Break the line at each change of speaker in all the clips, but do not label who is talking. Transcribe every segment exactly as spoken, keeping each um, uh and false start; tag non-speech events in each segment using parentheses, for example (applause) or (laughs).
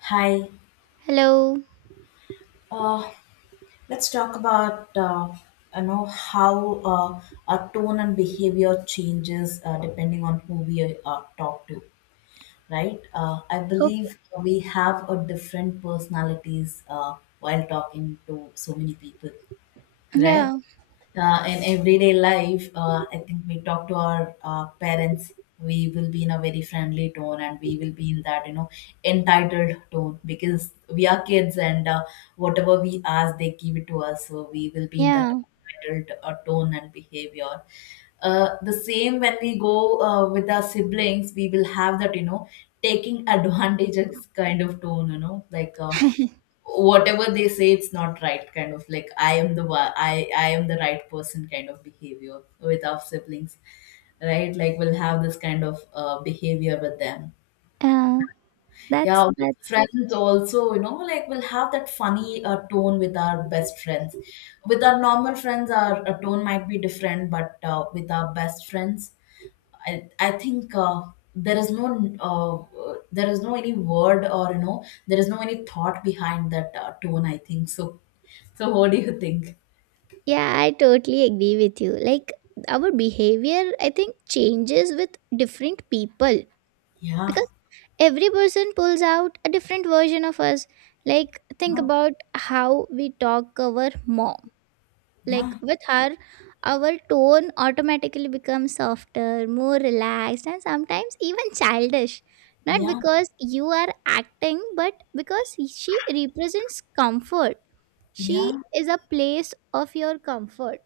Hi.
Hello.
Uh, let's talk about uh, you know how uh, our tone and behavior changes uh, depending on who we uh, talk to, right? Uh, I
Okay.
believe we have a different personalities uh, while talking to so many people. Right?
Yeah.
Uh, in everyday life, uh, I think we talk to our uh, parents, we will be in a very friendly tone, and we will be in that, you know, entitled tone because we are kids, and uh, whatever we ask, they give it to us. So we will be in that
Yeah.
entitled uh, tone and behavior. Uh, the same when we go uh, with our siblings, we will have that, you know, taking (laughs) advantages kind of tone, you know, like uh, whatever they say, it's not right, kind of like i am the wa- i i am the right person kind of behavior with our siblings, right? Like we'll have this kind of uh, behavior with them.
Uh,
Yeah,
that's
with
that's
friends also, you know, like we'll have that funny uh, tone with our best friends. With our normal friends, our uh, tone might be different, but uh, with our best friends, I, I think uh, there is no uh, uh, there is no any word, or you know there is no any thought behind that uh, tone, I think so. So what do you think?
Yeah, I totally agree with you. Like, our behavior, I think, changes with different people,
Yeah,
because every person pulls out a different version of us. Like, think
yeah,
about how we talk our mom. Like
yeah,
with her, our tone automatically becomes softer, more relaxed, and sometimes even childish. Not
yeah,
because you are acting, but because she represents comfort. She
yeah,
is a place of your comfort.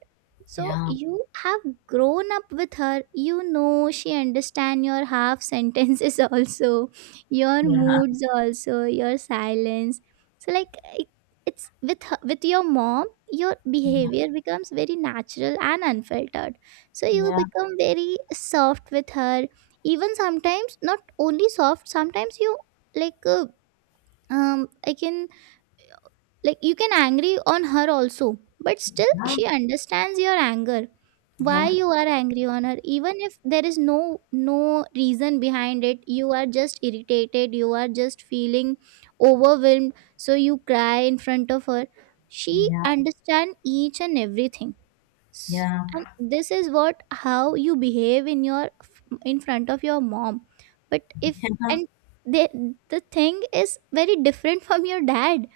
So you have grown up with her. You know she understand your half sentences (laughs) also, your
yeah,
moods also, your silence. So like it, it's with her, with your mom, your
yeah,
behavior becomes very natural and unfiltered. So you
yeah,
become very soft with her. Even sometimes, not only soft. Sometimes you like, uh, um I can, like, you can angry on her also, but still
yeah,
she understands your anger, why
yeah,
you are angry on her even if there is no no reason behind it. You are just irritated, you are just feeling overwhelmed, so you cry in front of her. She
yeah.
understand each and everything. S-
Yeah.
and this is what how you behave in your in front of your mom, but if
Yeah.
and
(laughs)
they, the thing is very different (laughs) from your dad.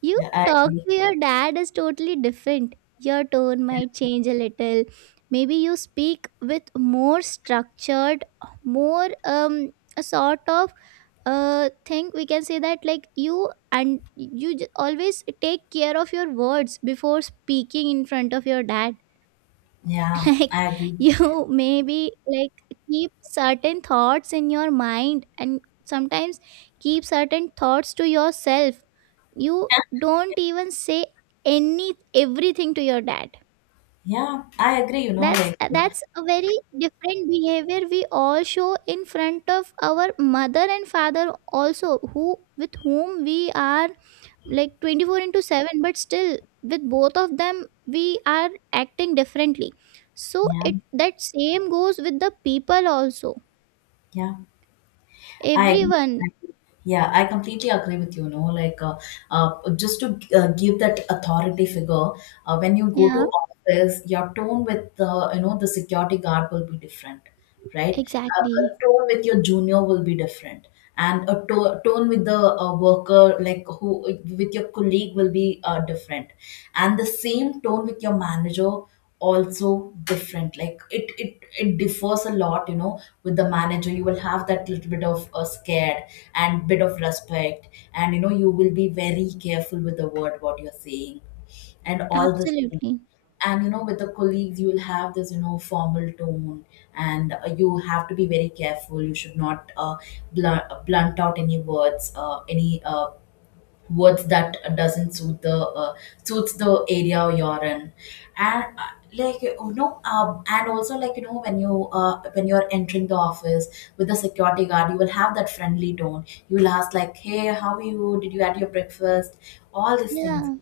You
Yeah, I
talk
agree.
to your dad is totally different. Your tone
Yeah,
might change a little. Maybe you speak with more structured, more um a sort of uh thing, we can say that, like you and you j- always take care of your words before speaking in front of your dad. (laughs)
yeah,
Like,
I agree.
you maybe like keep certain thoughts in your mind, and sometimes keep certain thoughts to yourself. You don't even say any everything to your dad.
Yeah, I agree. You know,
that's
like, uh,
that's a very different behavior we all show in front of our mother and father also, who with whom we are like twenty-four into seven, but still with both of them we are acting differently. So
yeah,
it that same goes with the people also.
yeah, I agree.
Everyone.
I agree. Yeah, I completely agree with you. You know, like, uh, uh, just to uh, give that authority figure, uh, when you go
Yeah,
to office, your tone with the, you know, the security guard will be different, right? Uh,
exactly,
a tone with your junior will be different, and a to- tone with the uh, worker, like, who with your colleague, will be uh, different, and the same tone with your manager also different. Like, it it it differs a lot. You know, with the manager, you will have that little bit of uh, scared and bit of respect, and you know, you will be very careful with the word what you're saying and all this thing.
absolutely,
And you know, with the colleagues, you will have this, you know formal tone, and uh, you have to be very careful. You should not uh, blunt, blunt out any words, uh, any uh, words that doesn't suit the uh, suits the area you're in, and uh, like, you know, um, and also, like, you know, when you uh, when you're entering the office, with the security guard, you will have that friendly tone. You will ask, like, "Hey, how are you? Did you had your breakfast?" All these things,
yeah,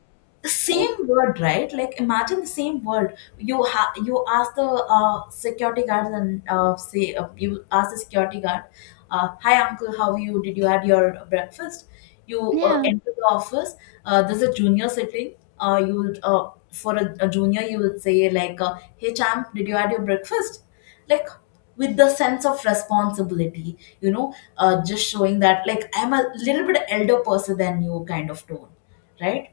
the same
ex-
word, right? Like, imagine the same word, you ha- you ask the uh, security guard, and uh, say, uh, you ask the security guard, uh, "Hi, uncle. How are you? Did you had your breakfast?" You uh,
yeah,
enter the office. Uh, there's a junior sitting. Uh, you will uh, For a, a junior, you would say, like, uh, "Hey, champ, did you had your breakfast?" Like, with the sense of responsibility, you know, uh, just showing that, like, I'm a little bit elder person than you, kind of tone, right?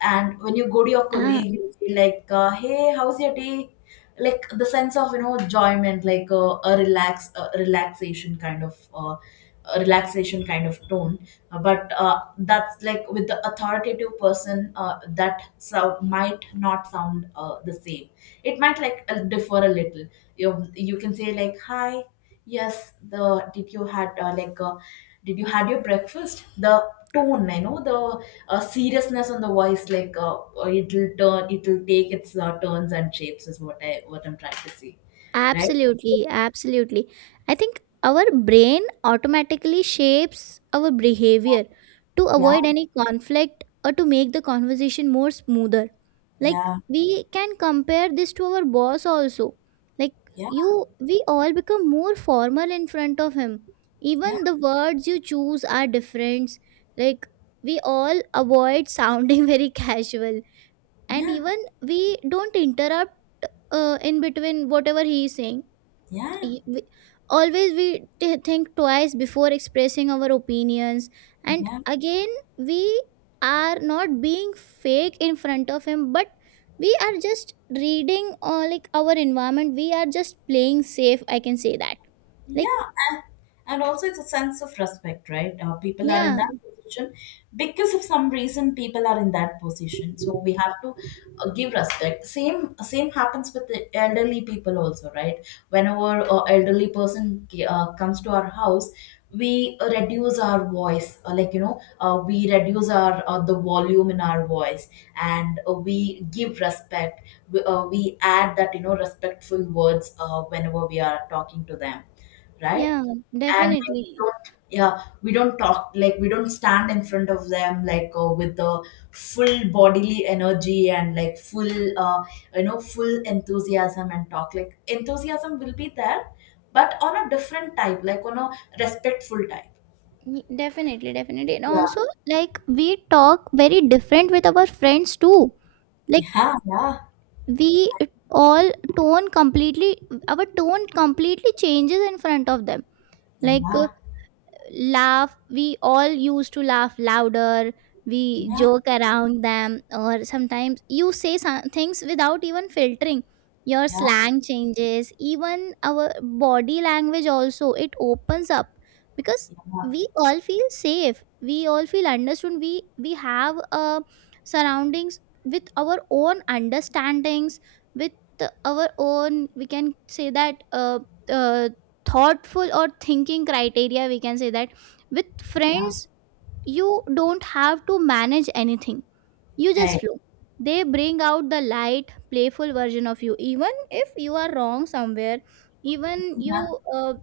And when you go to your
ah.
colleague, you feel like, uh, "Hey, how's your day?" Like, the sense of, you know enjoyment. Like, uh, a relax a relaxation kind of uh, a relaxation kind of tone. Uh, but uh, that's, like, with the authoritative person, uh, that sound might not sound uh, the same. It might, like, uh, differ a little. You, you can say, like, "Hi. Yes." the did you had uh, like uh, did you had your breakfast? The tone, you know, the a seriousness on the voice, like uh, uh, it'll turn it'll take its uh, turns and shapes, is what i what I'm trying to say, right?
Absolutely, absolutely. I think our brain automatically shapes our behavior to
Yeah,
avoid any conflict or to make the conversation more smoother. Like,
yeah,
we can compare this to our boss also. Like,
yeah,
you we all become more formal in front of him.
yeah,
Even the words you choose are different. Like, we all avoid sounding (laughs) very casual, and
yeah,
even we don't interrupt uh, in between whatever he is saying.
yeah,
Y- we, always we t- think twice before expressing our opinions, and
yeah.
again we are not being fake in front of him, but we are just reading, or like our environment, we are just playing safe, I can say that. Like,
Yeah, and, and also, it's a sense of respect, right? Uh, people are in
yeah,
that position because of some reason. People are in that position, so we have to uh, give respect. Same same happens with the elderly people also, right? Whenever a elderly person uh, comes to our house, we reduce our voice, uh, like, you know, uh, we reduce our uh, the volume in our voice, and uh, we give respect. We, uh, we add that, you know respectful words uh, whenever we are talking to them, right?
yeah,
And like, we
definitely.
don't, yeah, we don't talk like, we don't stand in front of them, like, uh, with the full bodily energy and like full, uh, you know, full enthusiasm and talk. Like, enthusiasm will be there, but on a different type, like on a respectful type.
Y- definitely, definitely, and also,
Yeah,
like, we talk very different with our friends too. Like,
yeah, yeah,
we all tone completely our tone completely changes in front of them. Like, uh,
yeah,
laugh we all used to laugh louder. We
yeah,
joke around them, or sometimes you say some things without even filtering. Your
yeah,
slang changes, even our body language also, it opens up, because we all feel safe, we all feel understood. We we have, uh, surroundings with our own understandings, with our own, we can say that, uh, uh, thoughtful or thinking criteria, we can say that, with
yeah.
friends you don't have to manage anything, you just
I-
flow. They bring out the light, playful version of you, even if you are wrong somewhere, even you uh,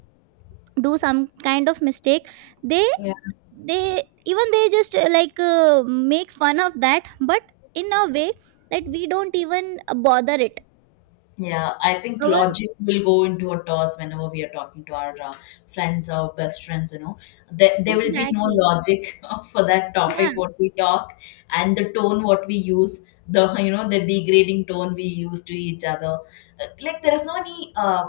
do some kind of mistake. they
yeah.
they even, they just, uh, like, uh, make fun of that, but in a way that we don't even uh, bother it.
Yeah, I think
Our
logic will go into a toss whenever we are talking to our uh, friends or best friends. You know, there, there will be no
Exactly,
logic (laughs) for that
yeah,
topic what we talk and the tone what we use. The, you know, the degrading tone we use to each other. Uh, Like, there is no any uh,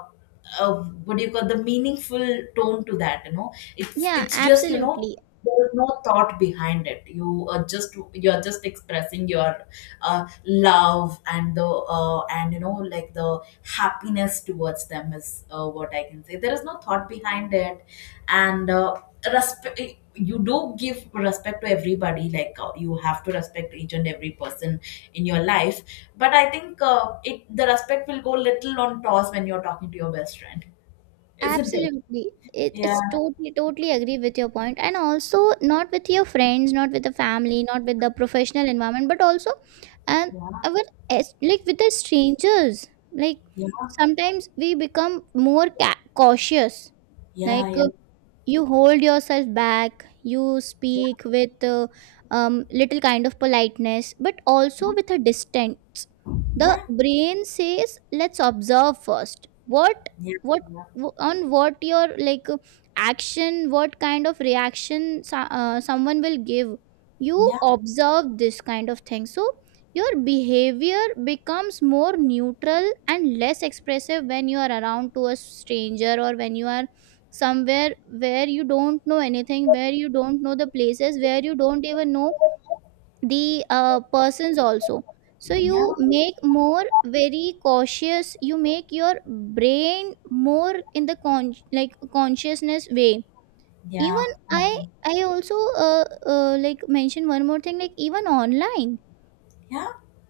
uh, what do you call, the meaningful tone to that. you know it's
yeah,
it's just, you know,
absolutely.
there is no thought behind it. You are just you're just expressing your uh, love and the uh, and you know like the happiness towards them, is uh, what I can say. There is no thought behind it. And uh, respect, you do give respect to everybody, like, uh, you have to respect each and every person in your life, but I think uh, it the respect will go little on toss when you're talking to your best friend, isn't it?
Absolutely. It,
Yeah,
it's totally, totally agree with your point. And also, not with your friends, not with the family, not with the professional environment, but also and
yeah,
our as- like, with the strangers. Like,
yeah,
sometimes we become more ca- cautious.
yeah,
Like,
yeah,
uh, you hold yourself back, you
yeah,
speak with, uh, um, little kind of politeness, but also with a distance. The
yeah,
brain says, let's observe first,
yeah, yeah, yeah, yeah,
what,
yeah, yeah, yeah,
what on what your, like, uh, action, what kind of reaction so- uh, someone will give. You
yeah,
observe this kind of thing, so your behavior becomes more neutral and less expressive when you are around to a stranger, or when you are somewhere where you don't know anything, where you don't know the places, where you don't even know the uh, persons also. So you make more very cautious, you make your brain more in the con like, consciousness way. Even i i also, uh, uh, like, mention one more thing. Like, even online,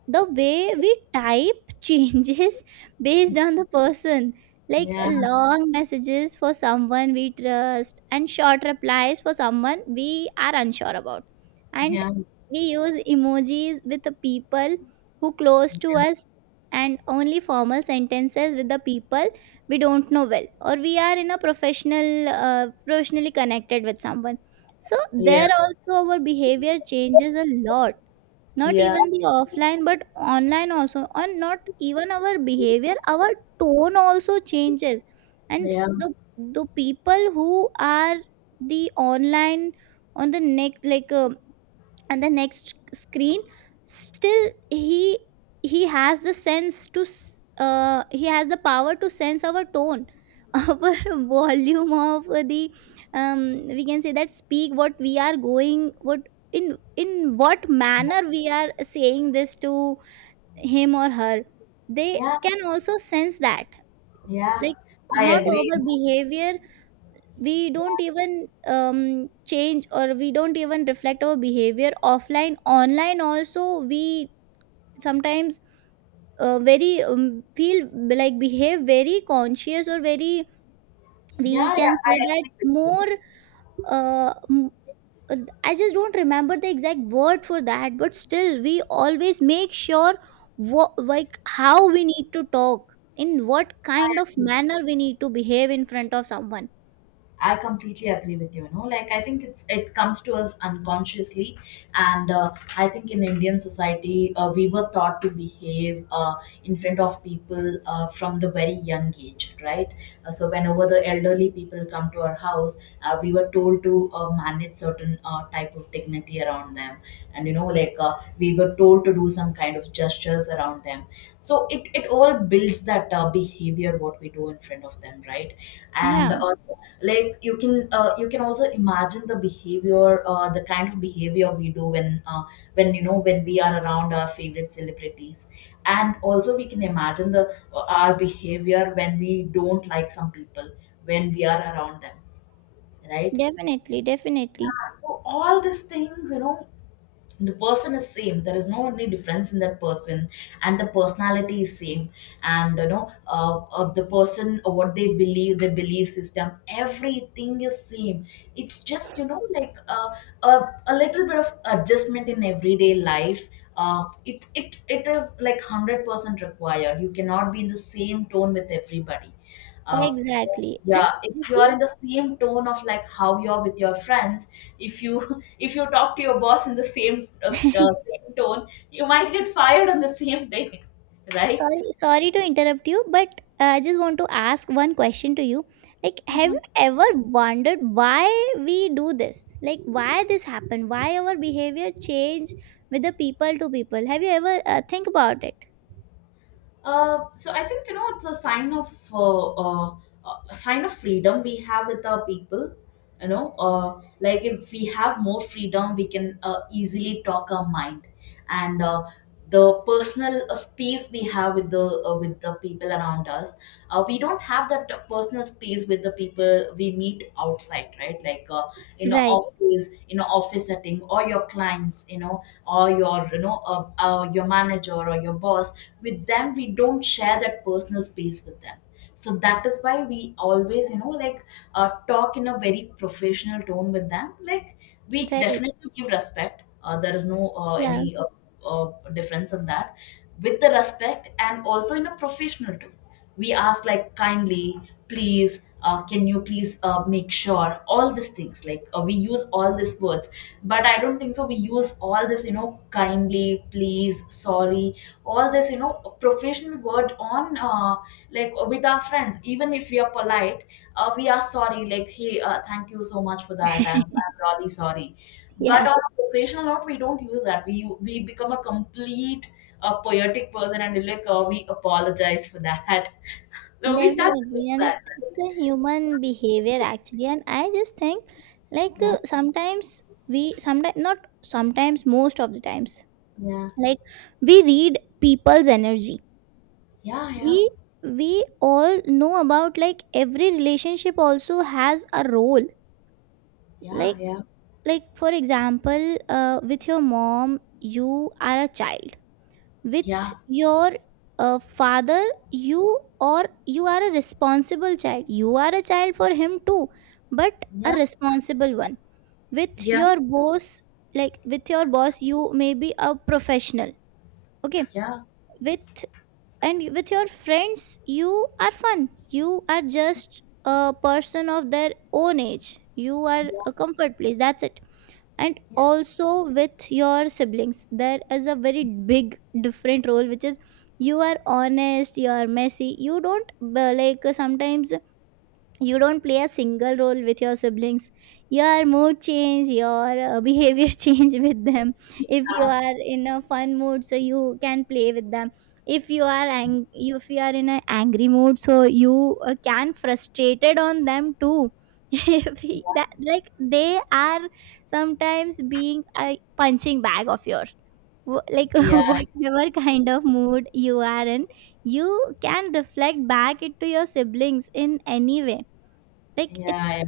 the way we type (laughs) changes based on the person. Like, uh, long messages for someone we trust, and short replies for someone we are unsure about. And we use emojis with the people who close to us, and only formal sentences with the people we don't know well, or we are in a professional uh, professionally connected with someone. So there also our behavior changes a lot, not
yeah,
even the offline but online also, and not even our behavior, our tone also changes. And
yeah,
the the people who are the online, on the next, like, uh, and the next screen, still he he has the sense to s- uh, he has the power to sense our tone, (laughs) our volume of the, um, we can say that, speak what we are going, what, in in what manner we are saying this to him or her. They
yeah,
can also sense that.
yeah.
Like,
I
not
agree.
our behavior. We
Yeah.
don't even um, change, or we don't even reflect our behavior offline, online also, we sometimes uh, very, um, feel like behave very conscious, or very,
Yeah,
we
yeah,
can
I
say that,
agree with you.
more, uh, m- uh, I just don't remember the exact word for that, but still we always make sure what, like, how we need to talk, in what
I
kind of
agree.
manner we need to behave in front of someone.
I completely agree with you. You know, like, I think it's it comes to us unconsciously, and uh, I think in Indian society, uh, we were taught to behave uh, in front of people uh, from the very young age, right? Uh, so whenever the elderly people come to our house, uh, we were told to uh, manage certain uh, type of dignity around them, and you know, like uh, we were told to do some kind of gestures around them, so it, it all builds that uh, behavior what we do in front of them, right? And
Yeah,
uh, like, you can uh, you can also imagine the behavior, uh, the kind of behavior we do when uh, when you know when we are around our favorite celebrities. And also, we can imagine the uh, our behavior when we don't like some people, when we are around them, right?
definitely, definitely.
Yeah, so all these things you know the person is same. There is no any difference in that person, and the personality is same. And you know uh, of the person, or what they believe, their belief system, everything is same. It's just, you know like uh, a, a little bit of adjustment in everyday life. Uh, it, it it is like one hundred percent required. You cannot be in the same tone with everybody. uh,
Exactly. And
yeah if
have
you are
you,
in the same tone of, like, how you're with your friends, if you (laughs) if you talk to your boss in the same uh, s- uh, same tone, you might get fired on the same day (laughs) right?
sorry, sorry to interrupt you, but uh, I just want to ask one question to you. Like, have you ever wondered why we do this? Like, why this happened? Why our behavior change with the people to people? Have you ever uh, think about it?
Uh, so I think, you know it's a sign of uh, uh, a sign of freedom we have with our people. You know, uh, like, if we have more freedom, we can uh, easily talk our mind, and uh, the personal uh, space we have with the, uh, with the people around us. Uh, we don't have that personal space with the people we meet outside, right? Like uh, in a
Right.
office, in an office setting, or your clients, you know, or your you know uh, uh, your manager or your boss, with them we don't share that personal space with them. So that is why we always, you know, like uh, talk in a very professional tone with them. Like we
Right.
definitely give respect. Uh, there is no uh,
Yeah.
any uh, uh, difference in that. With the respect and also in a professional tone, we ask like kindly, please, uh, can you please uh, make sure all these things, like uh, we use all these words. But I don't think so we use all this, you know, kindly, please, sorry, all this, you know, professional word on uh, like with our friends. Even if we are polite, uh, we are sorry, like hey, uh, thank you so much for that. i'm,
(laughs)
I'm really sorry. But
Yeah,
on a professional note, we don't use that. We we become a complete uh, poetic person, and like uh, we apologize for that. (laughs) So we start doing
definitely. And it,
that, right?
it's a human behavior actually. And I just think, like,
Yeah,
uh, sometimes, we sometimes not sometimes most of the times,
yeah,
like, we read people's energy.
yeah,
We we all know about, like, every relationship also has a role.
yeah,
Like,
yeah,
like for example, uh, with your mom you are a child. With
yeah,
your uh, father, you or you are a responsible child, you are a child for him too, but a
yeah,
responsible one. With
yeah, yeah,
your boss Like, with your boss, you may be a professional. Okay.
yeah,
with And with your friends, you are fun, you are just a person of their own age, you are
yeah,
a comfort place, that's it. And also with your siblings, there is a very big different role, which is you are honest, you are messy, you don't, uh, like, uh, sometimes you don't play a single role with your siblings. Your mood change, your uh, behavior (laughs) change with them. If you
yeah,
are in a fun mood, so you can play with them. If you are ang- if you are in an angry mood, so you uh, can frustrated on them too. (laughs) if he- That,
yeah,
like, they are sometimes being a punching bag of your, wh- like, (laughs)
yeah,
whatever kind of mood you are in, you can reflect back it to your siblings in any way. Like,
yeah,
it's
yeah.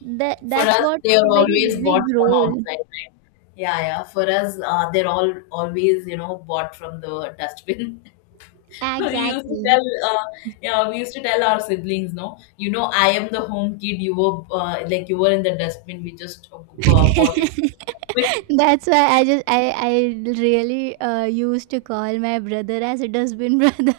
that
For
that's
us,
what
they are
a very
always
big
bought from
role.
outside, right? Yeah, yeah. For us, uh, they're all always, you know, bought from the dustbin. (laughs) we used to
Exactly.
tell, uh, yeah, we used to tell our siblings, no, you know, I am the home kid. You were, uh, like you were in the dustbin. We just uh, bought you.
(laughs) That's why I just I I really uh, used to call my brother as a dustbin brother.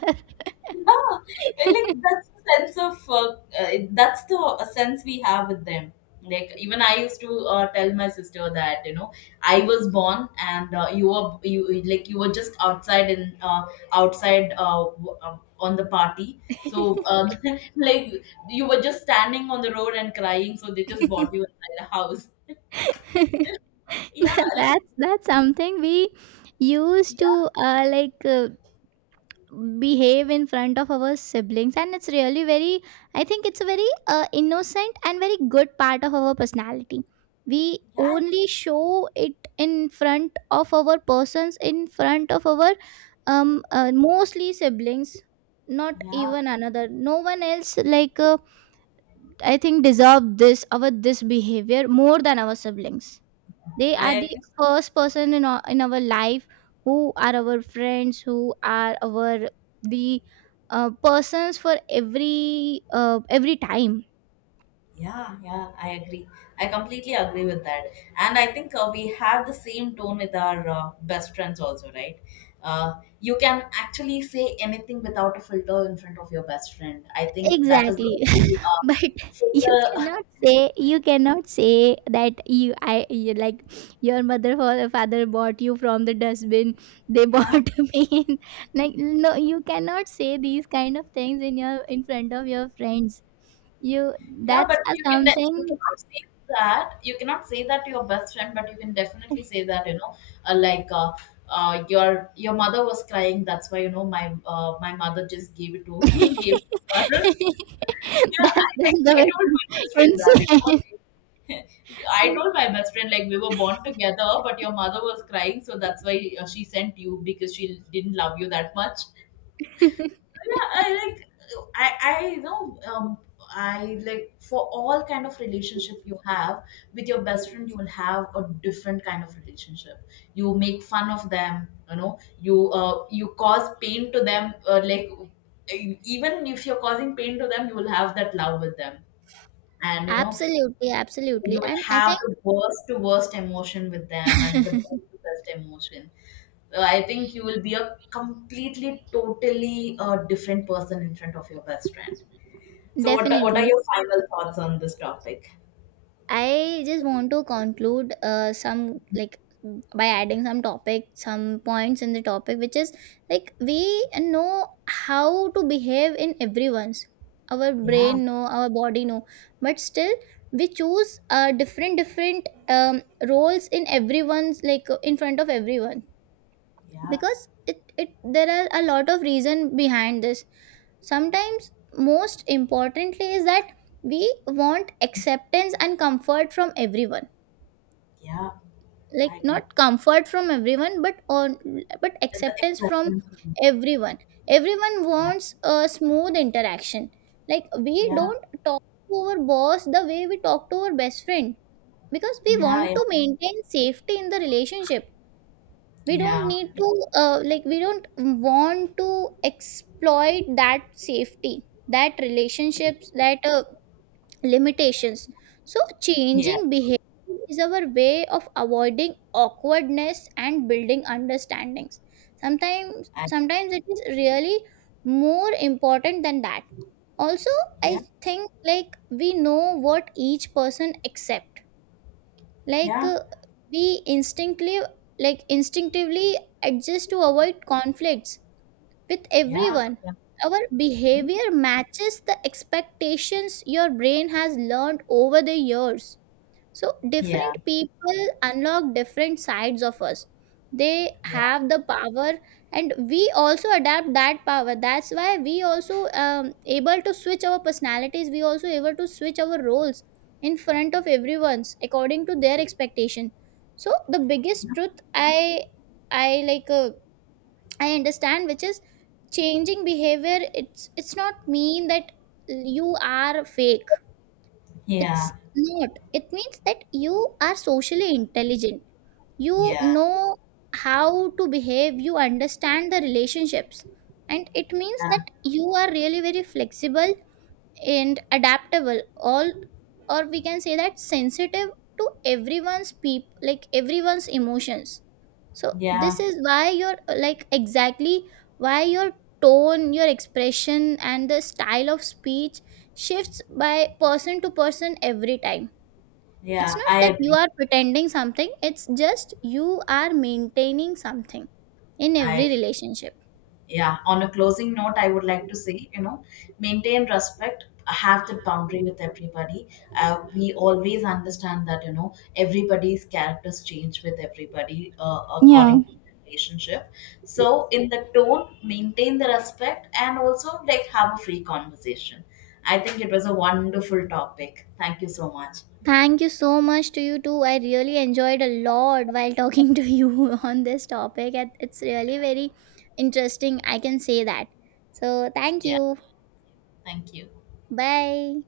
Yeah, like
(laughs)
that's the sense of uh, uh, that's the uh, sense we have with them. Like even I used to uh, tell my sister that, you know, I was born and uh, you were you like you were just outside in uh, outside uh, w- uh, on the party. So uh, (laughs) like you were just standing on the road and crying. So they just bought you inside a house.
(laughs)
Yeah, like
that's that's something we used
yeah,
to, uh, like, uh, behave in front of our siblings, and it's really very, I think, it's a very uh, innocent and very good part of our personality. We
yeah,
only show it in front of our persons, in front of our um uh, mostly siblings, not
yeah.
even another, no one else, like, uh, I think deserve this our this behavior more than our siblings. They are the
I—
first person in our, in our life, who are our friends, who are our, the uh, persons for every uh, every time.
yeah, yeah, I agree. I completely agree with that. And I think uh, we have the same tone with our uh, best friends also, right? Uh, you can actually say anything without a filter in front of your best friend. I think that is the
Exactly.
only
(laughs)
uh,
But you
filter.
cannot
(laughs)
say, you cannot say that you i you like, your mother or father bought you from the dustbin. They
Yeah,
bought (laughs) me in- like, no, you cannot say these kind of things in your in front of your friends. You
yeah, but
That's a
you can de- you
something.
cannot say that. You cannot say that to your best friend, but you can definitely say that, you know, uh, like uh, uh, your your mother was crying. That's why, you know, my uh, my mother just gave it
(laughs)
to
That's
(laughs) gave it to her. Yeah,
that's
I like I
the
told my best friend
most
that, you know,
insane.
like, (laughs) I told my best friend like we were born together, but your mother was crying, so that's why uh, she sent you because she didn't love you that much.
(laughs)
Yeah, I like I I you know um I like for all kind of relationship you have with your best friend, you will have a different kind of relationship. You make fun of them, you know. You uh you cause pain to them, uh, like e, even if you're causing pain to them, you will have that love with them. And you know,
Absolutely, absolutely.
you will
And I
have
think
the worst to worst emotion with them and the best to best emotion. So I think you will be a completely totally uh, different person in front of your best friend.
(laughs)
So what are- what are
definitely.
your final thoughts on this topic?
I just want to conclude, uh, some, like, by adding some topic, some points in the topic, which is, like, we know how to behave in everyone's. Our
Yeah,
brain know, our body know, but still we choose, uh, different different, um, roles in everyone's, like, in front of everyone,
yeah,
because it, it there are a lot of reason behind this. Sometimes, most importantly, is that we want acceptance and comfort from everyone,
yeah,
like
I agree.
not comfort from everyone, but on but
And the
acceptance from
acceptance.
everyone. Everyone
Yeah,
wants a smooth interaction. Like, we
yeah,
don't talk to our boss the way we talk to our best friend, because we
yeah,
want
yeah,
to maintain safety in the relationship. We don't
yeah,
need
yeah,
to, uh, like, we don't want to exploit that safety, that relationships, that uh, limitations. So
yeah.
changing behavior is our way of avoiding awkwardness and building understandings. Sometimes,
I—
sometimes it is really more important than that. Also,
yeah,
I think, like, we know what each person accept. Like,
yeah,
uh, we instinctively, like instinctively adjust to avoid conflicts with
yeah,
everyone.
yeah,
Our behavior matches the expectations your brain has learned over the years, so
yeah,
different people unlock different sides of us. They
yeah, yeah,
have the power, and we also adapt that power. That's why we also, um, able to switch our personalities, we also able to switch our roles in front of everyone's according to their expectation. So the biggest truth, i i like uh, i understand, which is, changing behavior, it's it's not mean that you are fake. It's not. It means that you are socially intelligent. You
yeah,
know how to behave, you understand the relationships. And it means that
yeah,
you are really very flexible and adaptable, all, or we can say that, sensitive to everyone's peop like everyone's emotions. So
yeah.
this is why your like exactly why your tone, your expression and the style of speech shifts by person to person every time. It's
Yeah,
not
I
that you
agree.
are pretending something, it's just you are maintaining something in
I
every
agree.
relationship.
Yeah. On a closing note, I would like to say, you know, maintain respect, have that boundary with everybody. Uh, we always understand that, you know, everybody's characters change with everybody uh, according to the relationship. So in the tone, maintain the respect and also like have a free conversation. I think it was a wonderful topic. Thank you so much.
Thank you so much to you too. I really enjoyed a lot while (laughs) talking to you (laughs) on this topic. And It's really very interesting. I can say that. So, thank
Yeah.
you.
Thank you.
Bye.